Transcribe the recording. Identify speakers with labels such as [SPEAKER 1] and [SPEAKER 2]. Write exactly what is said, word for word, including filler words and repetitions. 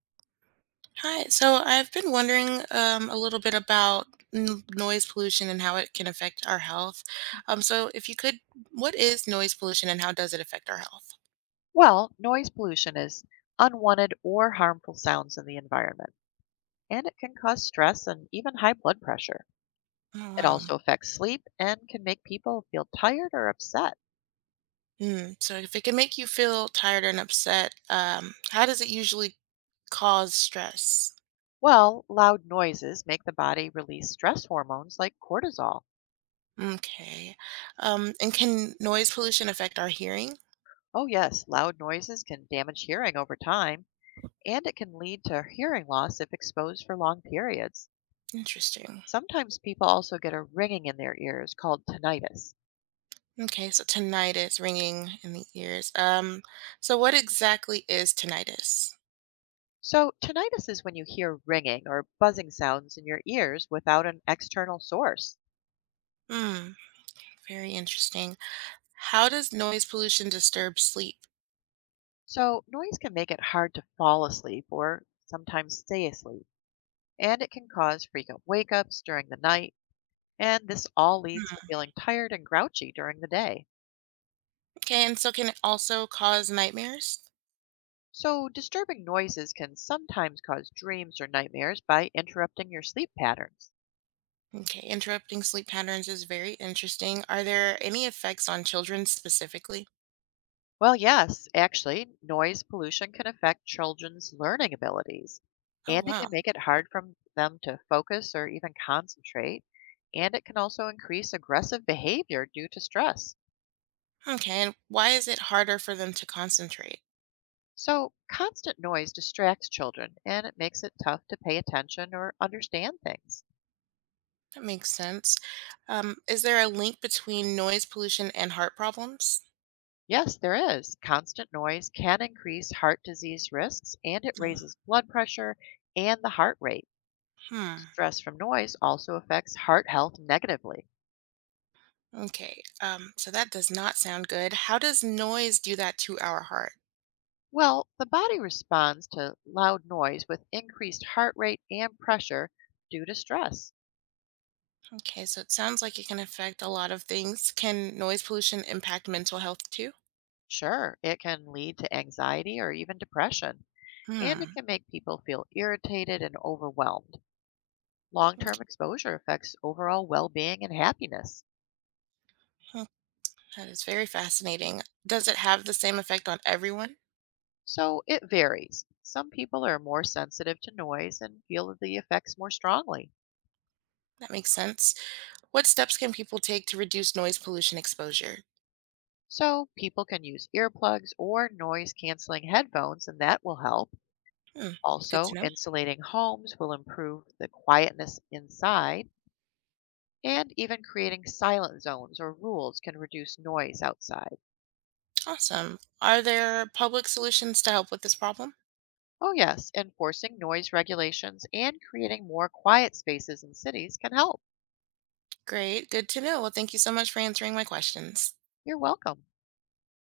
[SPEAKER 1] Hi. So I've been wondering um, a little bit about n- noise pollution and how it can affect our health. Um, so if you could, what is noise pollution and how does it affect our health?
[SPEAKER 2] Well, noise pollution is unwanted or harmful sounds in the environment, and it can cause stress and even high blood pressure.
[SPEAKER 1] Oh,
[SPEAKER 2] It
[SPEAKER 1] wow.
[SPEAKER 2] also affects sleep and can make people feel tired or upset.
[SPEAKER 1] Mm. So if it can make you feel tired and upset, um, how does it usually cause stress?
[SPEAKER 2] Well, loud noises make the body release stress hormones like cortisol.
[SPEAKER 1] Okay. Um, and can noise pollution affect our hearing?
[SPEAKER 2] Oh, yes, loud noises can damage hearing over time, and it can lead to hearing loss if exposed for long periods.
[SPEAKER 1] Interesting.
[SPEAKER 2] Sometimes people also get a ringing in their ears called tinnitus.
[SPEAKER 1] Okay, so tinnitus, ringing in the ears. Um, so what exactly is tinnitus?
[SPEAKER 2] So, tinnitus is when you hear ringing or buzzing sounds in your ears without an external source.
[SPEAKER 1] Hmm, very interesting. How does noise pollution disturb sleep?
[SPEAKER 2] So, noise can make it hard to fall asleep or sometimes stay asleep, and it can cause frequent wake ups during the night, and this all leads to
[SPEAKER 1] Hmm.
[SPEAKER 2] feeling tired and grouchy during the day.
[SPEAKER 1] Okay, and so can it also cause nightmares?
[SPEAKER 2] So, disturbing noises can sometimes cause dreams or nightmares by interrupting your sleep patterns.
[SPEAKER 1] Okay, interrupting sleep patterns is very interesting. Are there any effects on children specifically?
[SPEAKER 2] Well, yes, actually, noise pollution can affect children's learning abilities,
[SPEAKER 1] Oh,
[SPEAKER 2] and it can
[SPEAKER 1] wow.
[SPEAKER 2] make it hard for them to focus or even concentrate, and it can also increase aggressive behavior due to stress.
[SPEAKER 1] Okay, and why is it harder for them to concentrate?
[SPEAKER 2] So, constant noise distracts children and it makes it tough to pay attention or understand things.
[SPEAKER 1] That makes sense. Um, is there a link between noise pollution and heart problems?
[SPEAKER 2] Yes, there is. Constant noise can increase heart disease risks and it
[SPEAKER 1] Um,
[SPEAKER 2] raises blood pressure and the heart rate.
[SPEAKER 1] hmm.
[SPEAKER 2] Stress from noise also affects heart health negatively.
[SPEAKER 1] Okay, um, so that does not sound good. How does noise do that to our heart?
[SPEAKER 2] Well, the body responds to loud noise with increased heart rate and pressure due to stress.
[SPEAKER 1] Okay, so it sounds like it can affect a lot of things. Can noise pollution impact mental health too?
[SPEAKER 2] Sure, it can lead to anxiety or even depression, and it
[SPEAKER 1] Hmm.
[SPEAKER 2] can make people feel irritated and overwhelmed. Long term exposure affects overall well being and happiness.
[SPEAKER 1] Okay, that is very fascinating. Does it have the same effect on everyone?
[SPEAKER 2] So it varies. Some people are more sensitive to noise and feel the effects more strongly.
[SPEAKER 1] That makes sense. What steps can people take to reduce noise pollution exposure?
[SPEAKER 2] So people can use earplugs or noise canceling headphones, and that will help.
[SPEAKER 1] Hmm. Good
[SPEAKER 2] Also,
[SPEAKER 1] to know.
[SPEAKER 2] insulating homes will improve the quietness inside, and even creating silent zones or rules can reduce noise outside.
[SPEAKER 1] Awesome. Are there public solutions to help with this problem?
[SPEAKER 2] Oh, yes, enforcing noise regulations and creating more quiet spaces in cities can help.
[SPEAKER 1] Great. Good to know. Well, thank you so much for answering my questions.
[SPEAKER 2] You're welcome.